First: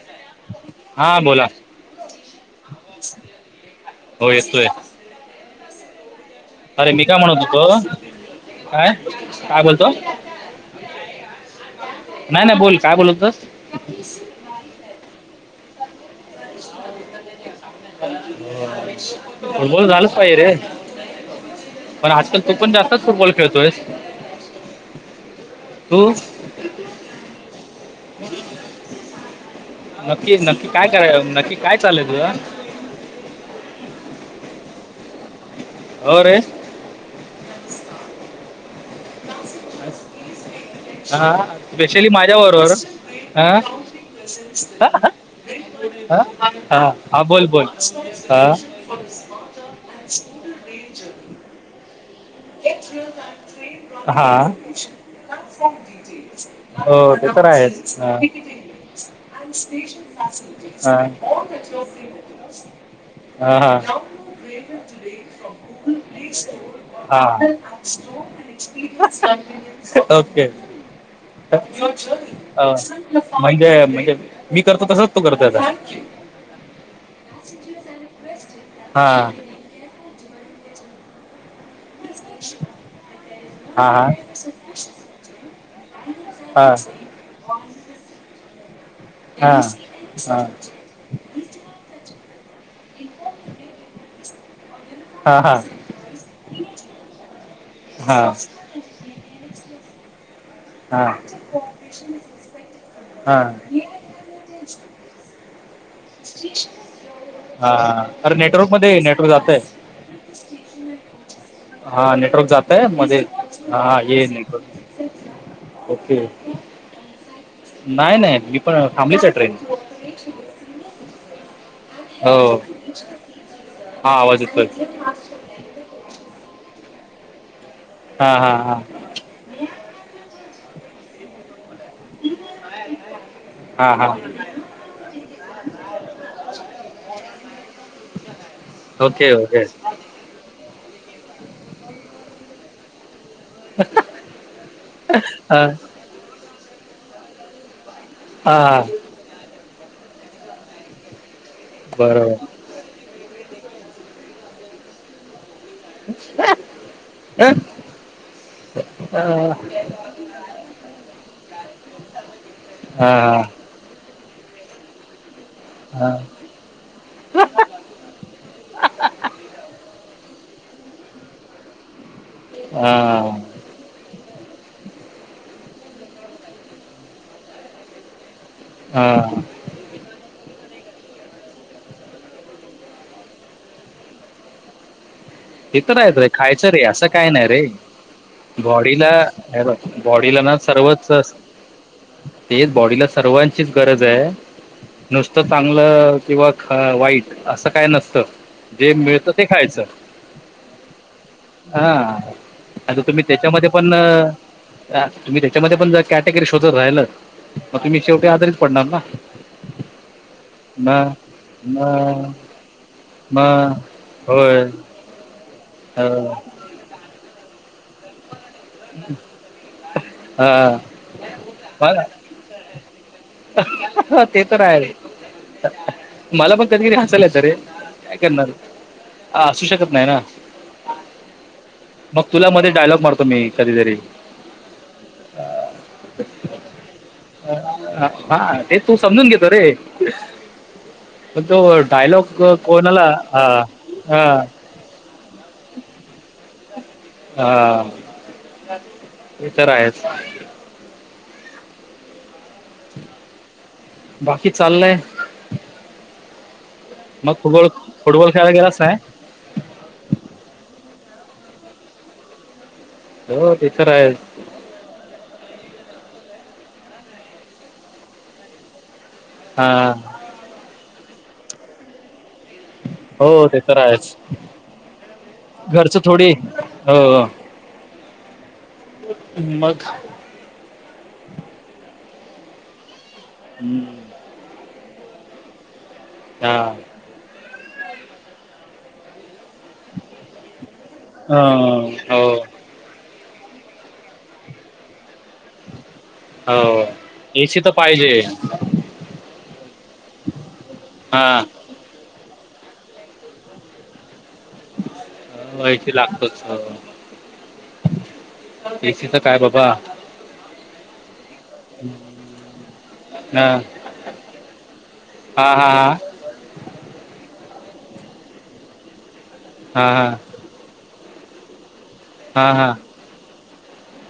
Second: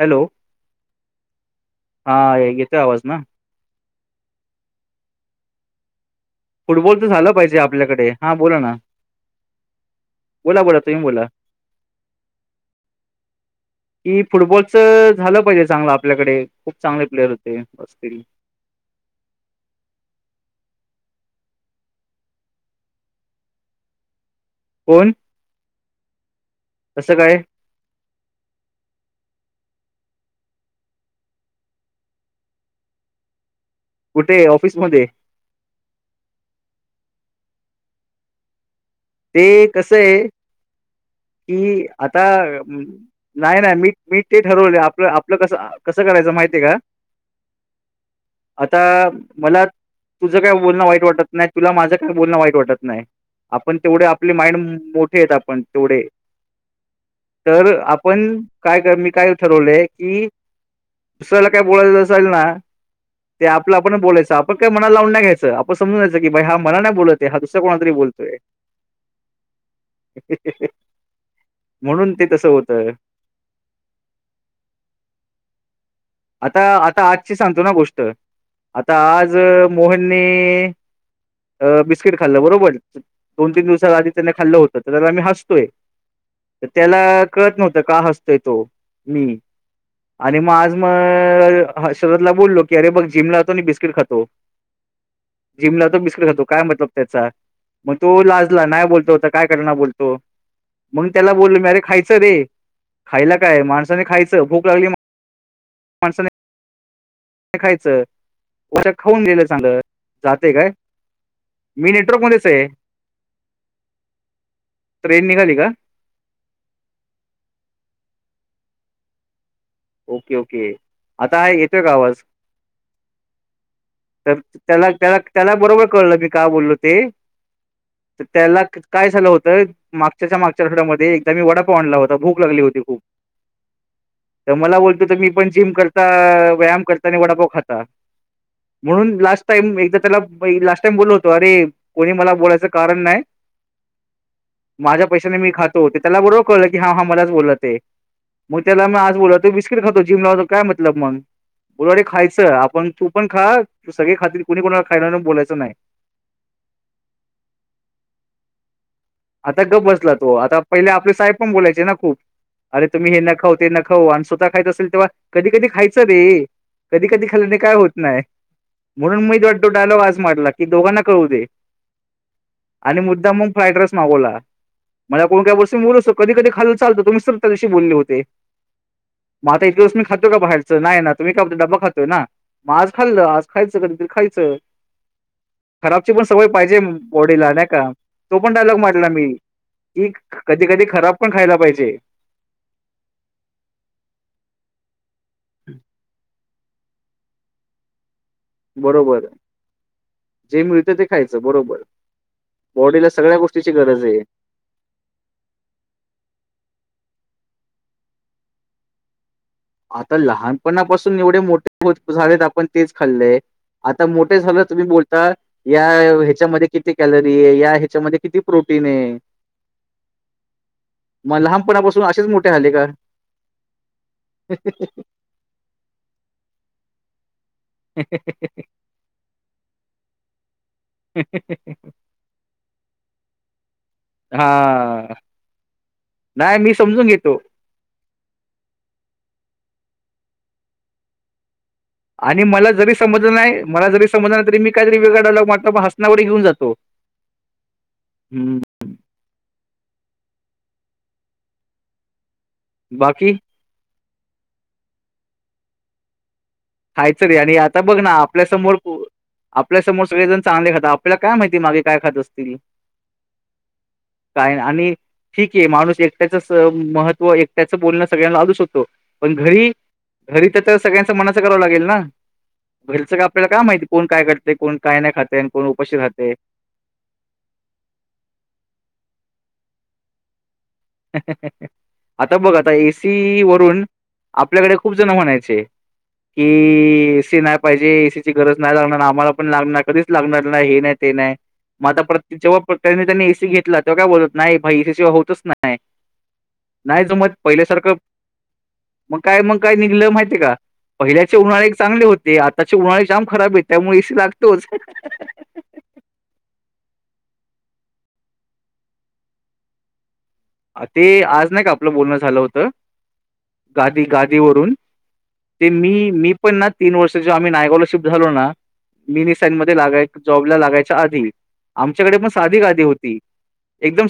Hello हा बोला हा येतोय आवाज ना हो येतय आहे फुटबॉल मी तर काय झालं म्हणत पाहिजे होतो आपल्याकडे हा बोला ना काय काय बोलतो बोला बोला तुम्ही बोला नाही नाही बोल काय बोलततस कि फुटबॉलचं झालं पाहिजे चांगलं आपल्याकडे खूप चांगले प्लेयर होते बसतील मोण नलस पायर पण आजकाल तो पण जास्तच फुटबॉल खेळतोयस हम् तसं काय हम् नक्की नक्की काय कराय नक्की काय चालय तुझं कुठे ऑफिसमध्येध्ये होरे ते कसं आहे हा की स्पेशली आता माझ्या बरोबर अं, नाही ह नाही मी मी ते ठरवले आपलं आपलं कसं कसं ह करायचं माहितीय का हा हा बोल बोल हा आता मला तुझं काय बोलणं वाईट वाटत नाही तुला माझं काय बोलणं वाईट वाटत नाही आपण तेवढे हा आपले माइंड मोठे आहेत आपण तेवढे हो ते तर आहेच. हा आपण काय कर मी काय ठरवलंय की दुसऱ्याला काय बोलायचं असाल ना ते हा आपलं हा हा आपण बोलायचं आपण काय मला लावून नाही घ्यायचं आपण समजायच की बा हा मणा नाही बोलत आहे हाुसरा हा कोणातरी बोलतोय ओके म्हणून ते तसं होतं म्हणजे म्हणजे मी करतो कसच तो करतो आता आता आता आजची सांगतो ना गोष्ट आता हा. आज मोहनने बिस्किट खाल्लं बरोबर दोन तीन दिवस हा हा. आधी त्यांनी खाल्लं होतं तर त्या आम्ही हसतोय तर हा. त्याला कळत नव्हतं का हसतोय तो हा हा अ शरद ला बोललो क अरे बघ जिमलातो आणि बिस्किट खातो हा. हा हा. जिमला त मिसकततो काय मतलब त्याचा मग तो लास्ट नाही बोलतो होत काय करणार बोलतो मग हा. त्याला बोलल मी अरे खायचं रे हा. खायला काय हा. माणसाने खायचं भूक लागली माणसाने हा खायचं अरे नेटवर्क वरच्या मध्ये खाऊन नेटवर्क गेलं जातय चांगलं जाते काय मी हा मध्येच नेटवर्क आहे जातय मध्ये हा ये निक ट्रेन निघाली का ओके नाही नाही मी पण फॅमिलीच ट्रेन ओके ओके आता हा येतोय का आवाज हो हा तर आवाज येतोय. त्याला त्याला त्याला बरोबर कळलंी का बोललो ते हा त्या हा काय होत मागच्या मागच्या आठड्यामध्ये एकदा म वडापा आणला होता भूक लागली होती खूप हा हा तर मला बोलतो तर मी पण जिम करता व्यायाम करता आणि वडापाव खाता म्हणून ओके लास्ट ओके टाईम एकदा त्याला म लास्ट टाइम बोललो होतो अरे कोणी मला बोलायचं कारण नाही माझ्या पैशाने मी हा खातो होते त्याला बरोबर कळलं की हा हा मलाच बोलत आहे मग हा त्याला मी आज बोलो बिस्किट खातो जिम लावतो काय मतलब मग बोला रे बरोबर. खायचं आपण तू पण खा त सगळे खातर कोणी कोणाला खायणार बलायं नाही हम आता गप बसला तो आता पहिले आपले साहेब पण बोलायचे ना खूप अरे तुम्ही हे न हा खाऊ ते न खाऊ आणि स्वतः खायचं असेल तेव्हा कधी कधी खायचं हा रे कधी कधी खालने काय होत नाही म्हणून मी वाटतो डायलॉग आज मटला की दोघांना कळू दे आणि मुद्दा हा मग फ्राईड राईस माला मला कोण काही बसून बोल असत कधी कधी खाल्ल चालतो तुम् स तशी बोलली होते हा माता यसम खातो का बाहेरचं नाही ना तुम्ही का आप डबा खातोय ना मग आज खाल्लं आज खायचं कधीत खायं हे तर राहच रे खायचं रे असं काय नाही बॉडीला रे का तो पण डायलॉग मारला बॉडीला मी की बॉडीला ना कधी कधी सर्वच. खराब पण खायला पाहिजे तेच बॉडीला सर्वांचीच गरज आहे नुसतं चांगलं किंवा. ह वाईट असं काय नसतं. जे बरोबर मिळतं ते खायचं जेम र ते. खायच बरोबर हां आता बॉडीला तुम्ही सगळ्या त्याच्यामध्ये गोष्टीची पण गरज आहे. अं, तुम्ही त्याच्यामध्ये पण जर कॅटेगरी शोधत राहिल मग तुम्ही शेवटी आजारीित पडणार ना. आता मग लहानपणापासून एवढे मोठे मग झालेत आपण तेच खाल्लंय. मग आता मोठे होय झालं तुम्ही बोलता या अं, ह्याच्यामध्ये किती कॅलरी या ह्याच्यामध्ये किती. प्रोटीन आहे हां. मग लहानपणापासून असेच मोठे झाले का. ह ते तर आहे रे मला पण कधी करी हसायल आहे तर रे. काय करणार ह असू शकत नाही ना. ह मग तुला मध्ये डायलॉग मारतो मी कधीतरी हा ह नाही मी समजून घेतो. हा ते तू समजून घेतो रे. म तु डयलॉग आणि मला कोनला ह ह. काहीत वेगळा डायलगात हसनावर घेऊन जातो. हा हम्म हे तर आहेच बाकी बाकी चाललंय. खायचं मग रे आणि फुटबॉल आता बघ ना फुटबॉल खेळायला आपल्यासमोर. गेलाच नाही आपल्यासमोर सगळे जण चांगले खातात आपल्याला काय माहिती मागे काय खात असतील. हो तेथर आहे काय आणि ठीक आहे माणूस एकट्याचं महत्त्व एकट्याचं बोलणं सगळ्यांना लालूचकतो. पण घरी हा घरी तर तर सगळ्यांच मनाचं करावं लागेल ना. घरचं का हो आपल्याला ते काय तर माहिती कोण आहेच काय करते कोण काय नाही खाते कोण उपस्थित घरचं थोडी राहते. हो मग आता बघ आता एसी वरून हम्म, आपल्याकडे खूप जण म्हणायचे हा की शना पाहिजे एसीची गरज नाही लागणार आम्हाला पण लागणार कधीच लागणार नाही हे नाही ते नाही मग अं, आता हो प्रत जेव्हा प्रत्येनी त्यांनी एसी घेतला तेव्हा काय बोलत नाहीई एसी होतच नाही नाही हो नाही जो मग एसी तर पहिल्यासारखं पाहिजे मग काय मग काय निघलं माहितीय का हा पहिल्याचे उन्हाळळे चांगले होते ते आताचे उन्हाळे जाम खराब आहे त्यामुळे एी लागतोच हो याशी लागतोच एसीच काय बाबा ते आज नाही का आपलं बोलणं झालं होतं हा गादी गादीवरून हा ते हा मी मी पण तीन वर्ष आम्ही नायगॉलरशिप्ट झालो ना मिनी साईन म हा लाग हा जॉ आ आमच्या द हा हा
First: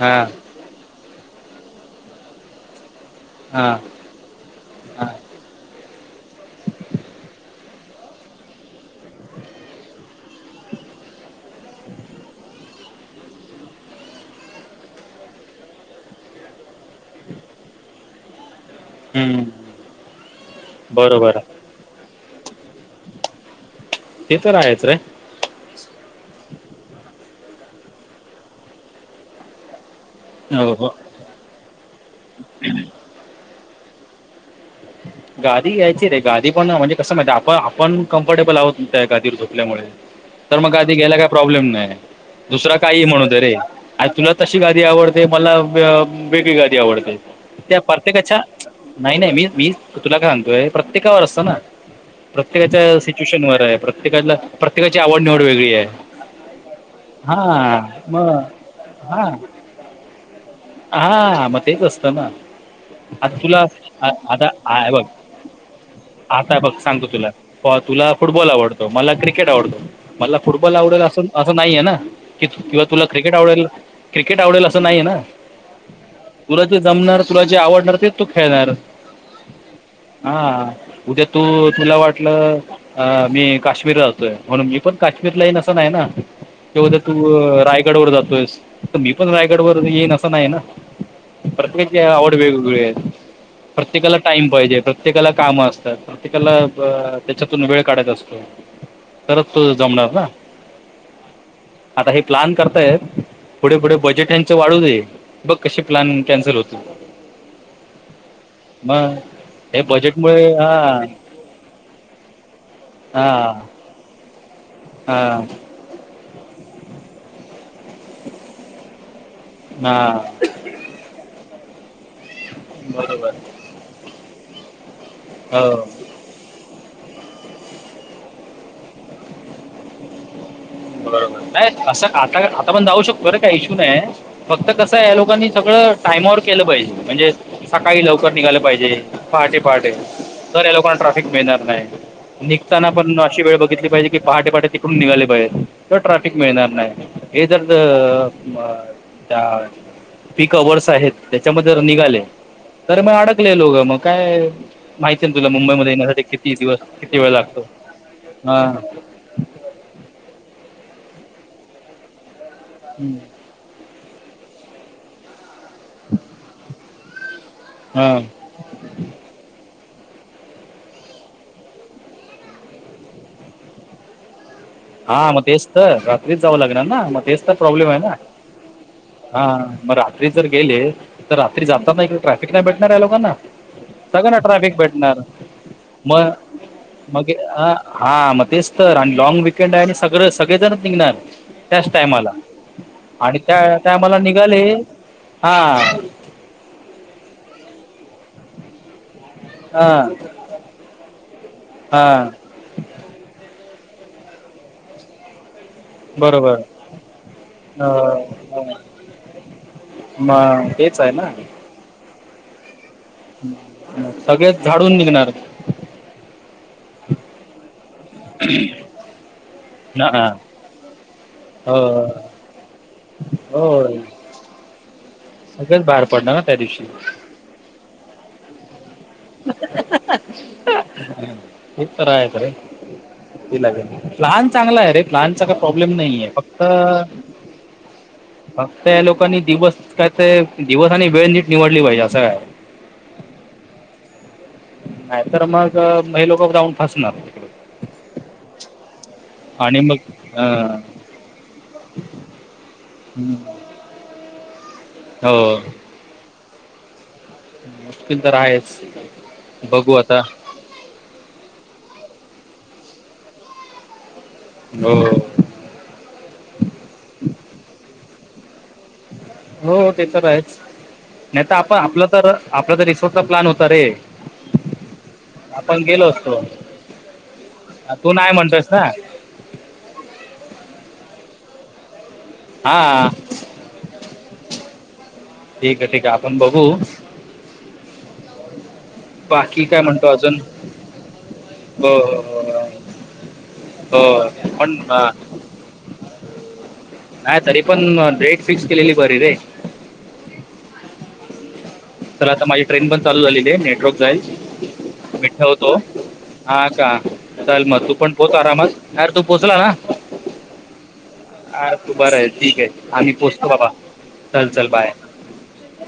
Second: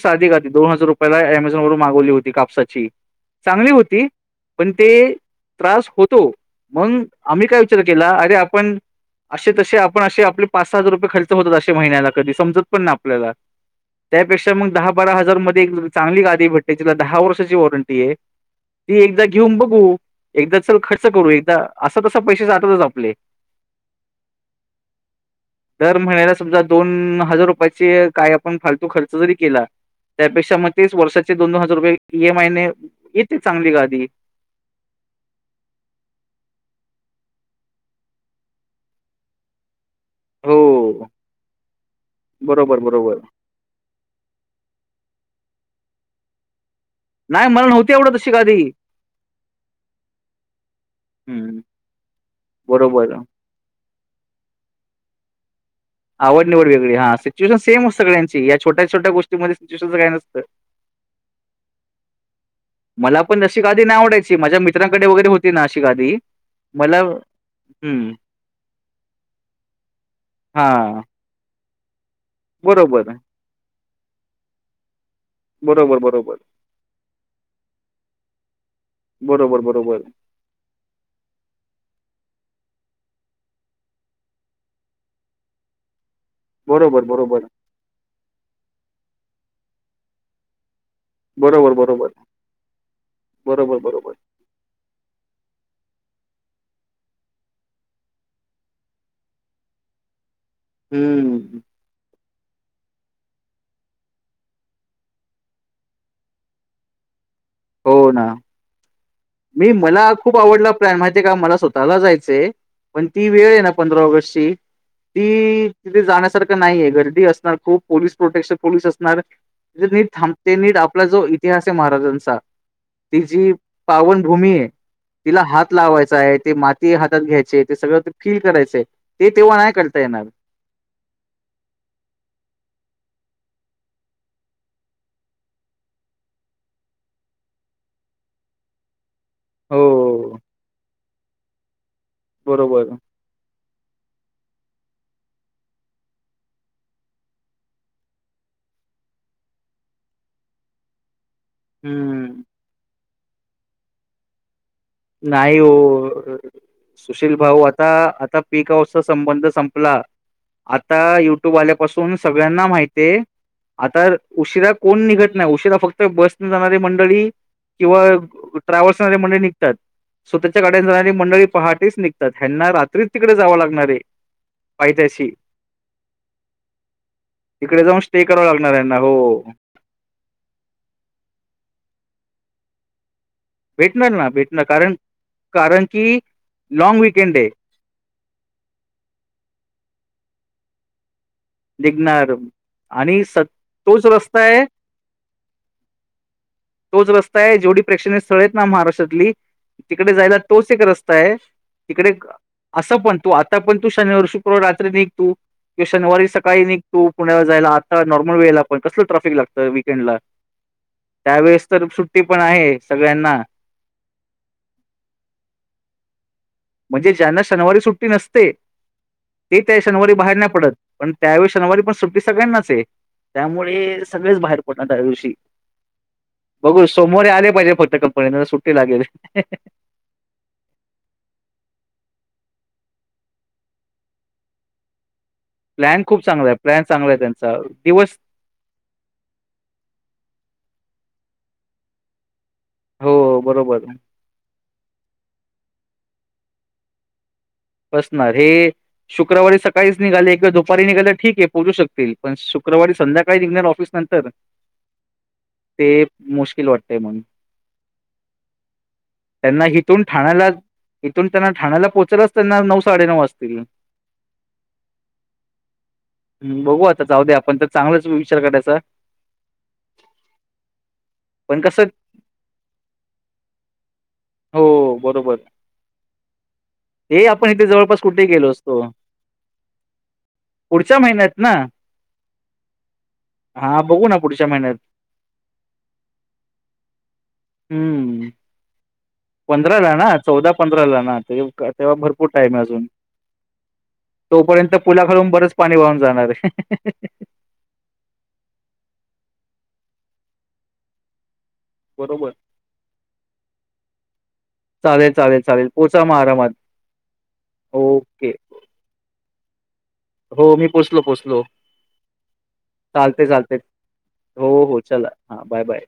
हा प मेझॉन वरून मागवली होती कापसाची हा चांगली होती पण ते हा त्रास होतो मग आम्ही काय विचार केला अरे आपण असे तसे आपण असे आपले पाच सहा हजार रुपये खर्च होतात असे महि्याला कधी समजत पण ना आपल्याला त्यापेक्षा मग दहा बारा हजार मध्ये चांगली गादी भेटते तिला दहा वर्षाची वॉरंटी आहे ती एकदा हम्म घेऊन बघू एकदा चल खर्च करू बरोबर एकदा असं तस पैसे जातातच आपले ते तर आहेच रे दर महिन्याला समजा दोन हजार रुपयाचे काय आपण फालतू खर्च जरी केला त्यापेक्षा मग हो तेच हो वर्षाचे दोनोन हज रुपये ई एम आय न इते चांगली ग आधी [inaudible] गादी घ यायची रे गादी पण म्हणजे कसं माहिती आपण आपण कम्फर्टेबल आहोत त्या गादीवर झोपल्यामुळे हो तर मग गादी घ्यायला काय प्रॉब्लेम नाही दुसरा बरोबर काही बरोबर म्हणूत रे आणि तुला तशी गादी आवडते मला वेगळी गादी आवडते नाही मला त्या नव्हती आवडत तशी प्रत्येकाच्या गादी नाही नाही मी तुला काय म्हणतोय प्रत्येकावर असत ना हं, प्रत्येकाच्या बरोबर सीट्युएशन आहे प्रत्येकाला प्रत्येकाची आवड निवड वेगळी आहे आवड निवड वेगळी हां सिच्युएशन सेम सग्यांची या छोट्या छोट्या गोष्टीमध्ये सिच्यएशनच काय नसं हा मग तेच असतं ना मला आता पण अशी तुला गादी नाही आवडायची माझ्या आता बघ मित्रांकडे वगैरे होती ना अशी गादी आता बघ मला सांगतो तुला हो हम्म तुला फुटबॉल आवडतो मला क्रिकेट आवडतो मला फुटबॉल हा आवडेल अस असं नाहीय ना कि किंवा तुला बरोबर क्रिकेट आवडेल क्रिकेट आवडेल असं नाहीय ना बरोबर बरोबर तुला ज जमणार तुला जे आवडणार ते तू खेळणार बरोबर बरोबर हा उद्या तू तुला वाटलं अ मी काश्मीर राहतोय म्हणून मी पण काश्मीरला येईन असं नाही ना तेवद्या बरोबर बरोबर तू रायगड वर जातोयस तर मी पण रायगडवरर येईन असं नाही ना बरोबर प्रत्येकाची बरोबर आवड वेगवेगळी आहे बरोबर बरोबर. प्रत्येकाला टाईम पाहिजे प्रत्य प्रत्येकाला कामं असतात प्रत्येकाला त्याच्यातून वेळ काढत असतो तरत तू जमणार ना हमं आता हे प्लन करतायत पुढे पुढे बजेट यांच वाढू देई बघ कसे प्लॅन कॅन्सल होतील हो ना मग मी हे मला खूप बजेटमुळे आवडला हा प्लॅन माहिती आहे का मला स्वतःला जायचंय पण ती वेळ हा आहे ना पंधरा ऑगस्ट ची हा ती तिथे जाण्यासारखं नाहीये गर्दी असणार खूप पोलीस प्रोटेक्शन पोलीस असणार नीट हा थांबते नीट आपला जो इतिहास आहे महाराजांचा ति बरोबर जी पावनभूमी आहे तिला हात हो. लावायचा आहे ते माती हातात घ्यायचे ते सगळं फील करायचंय तेव्हा नाही करता येणार बरोबर नाही असं आता आता पण जाऊ शकतो अरे काय इश्यू नाही फक्त कसं आहे लोकांनी सगळं टाइमावर केलं पाहिजे म्हणजे सकाळी लवकर निघालं पाहिजे पहाटे पहाटे हो, तर या लोकांना ट्राफिक मिळणार नाही बरोबर. निघताना पण अशी वेळ बघ ली पाहिज कीहाटे पट तिकडून निघाले पाहिजे त ट्रॅफिक मिळणार नाही हे जर त्या पीक आवर्स आहेत त्याच्यामध्ये जर निघाले हम्म. तर मग अडकले लोगं मग काय माहिती आहे ना तुला नाही मुंबईमध्ये येण्यासाठी हो किती दिवस किती वेळ सुशील भाऊ लागतो आता आता हां पीकआवर्स संबंध संपला आता युट्यूब आल्यापासून सगळ्यांना माहित आता उशिरा कोण निघत नाही उशिरा फक्त बस न जाणारी मंडळी किंवा हां ट्रा्हल्स न जाणारे मां स्वतःच्या गाड्यान जाणारी मंडळी पहाटेच निघतात ह्यांना रात्रीच तिकडे जाव लागणारे हा मग तेच तर रात्रीच जावं लागणार ना मग तेच तर तिकडे प्रॉब्लेम आहे जाऊन ना स्टे करावा लागणार यांना हो हा मग रात्री जर गेले तर रात्री जाताना इकडे ट्रॅफिक नाही भेटणार या लोकांना भेटणार ना सगना ट्रॅफिक कारण भेटणार कारण की मग लॉंग मग विकेंड आहे हा मग तेच तर आणि लँग वकेंड आहे आणि सगळं सगळेजणच निघणार त्याच टायमाला निघणार आणि स त्या तोच टायमाला रस्ता निघाले आहे हा. तोच रस्ता आहे जेवढी प्रेक्षणीय स्थळेत ना महाराष्ट्रातली हां तिकडे जायला. तोच एक रस्ता आहे तिकडे हां असं पण तू आता पण तू शनिवार शुक्रवार रात्री निघतो किंवा शनिवारी सकाळी बरोबर निघ तू पुण्याला जायला अ आता नॉर्मल वेळेला पण कसलं ट्रॅफिक लागतं वीकेंड ला मग तेच आहे ना सुट्टी पण आहे सगळ्यांना सगळेच झाडून निघणार. म्हणजे ज्यांना शनिवारी सुट्टी नसते. ते त्या शनिवारी हां बाहेर नाही पडत पण त्यावेळी शनिवारी पण हो सुट्टी सगळ्यांनाच आहे. त्यामुळे होय सगळेच बाहेर पडणार त्याऱ्या दिवशी सगळेच बाहेर पडणार ना त्या दिवशी बघू सोमवारीे आले पाहिजे फक्त कंपनी सुट्टी लागेल. नि तरा आहेत र. तला प्लन चांगला आहे ररे प्लनचा काही प्रॉब्लेम प्लॅन खूप नाही आहे चांगला फक्त प्लॅन चांगला आहे त्यांचा दिवस फक्त या लोकांनी दिवस काय ते दिवसनी वेळ नीट निवडली पाहिजे असं काय? हो बरोबर. नाही तर मग म लोक जाऊन फसणार. बसणार हे. शुक्रवारी आणि सकाळीच मग निघाले किंवा अं, दुपारी निघाले ठीक आहे पोहोचू शकतील पण शुक्रवारी हम्म. संध्याकाळी निघणार ऑफिस नंतर हो ते मुश्किल वाटतय म्हणून मुश्किल तर आहेच त्यांना बघू इथून आता ठाण्याला इथून त्यांना ठाण्याला पोहोचलाच त्यांना नऊ साडेनऊ असतील. हो हो. ह बघू आता जाऊ दे आपण तर चांगलाच विचार करायचा हो ते तर आहेच नाही तर पण आपण कसं आपलं तर आपला तर रिसोर्टचा प्लॅन होता रे. हो बरोबर आपण गेलो असतो. हे आपण इथे जवळपास तू कुठेही नाही गेलो म्हणतोयस असतो. ना पुढच्या महिन्यात ना. हा. हा बघू ना पुढच्या महिन्यात ठीक आहे ठीक आहे आपण बघू. हम्म. बाकी पंधरा काय ला ना म्हणतो अजून चौदा पंधरा ला ना ते अ, तेव्हा भरपूर टाईम अजून अ, तोपर्यंत पण अ, पुलाखालून बरंच पाणी वाहून जाणार आहे. नाही तरी पण रेट फिक्स केलेली बरी रे. तर बरोबर आता माझी ट्रेन पण चालू झालेली आहे नेटवर्क जाईल. चालेल चालेल मिठ्ठा चालेल होतो पोचा मग आरामात हा का चाल मग तू पण ओके पोत आरामात. अर तू पोचला ना. हो मी पोचोचो. आ तू बरं आहे ठीक आहे आम्ही पोचतो बाबा चल चल बाय. हा बाय बाय.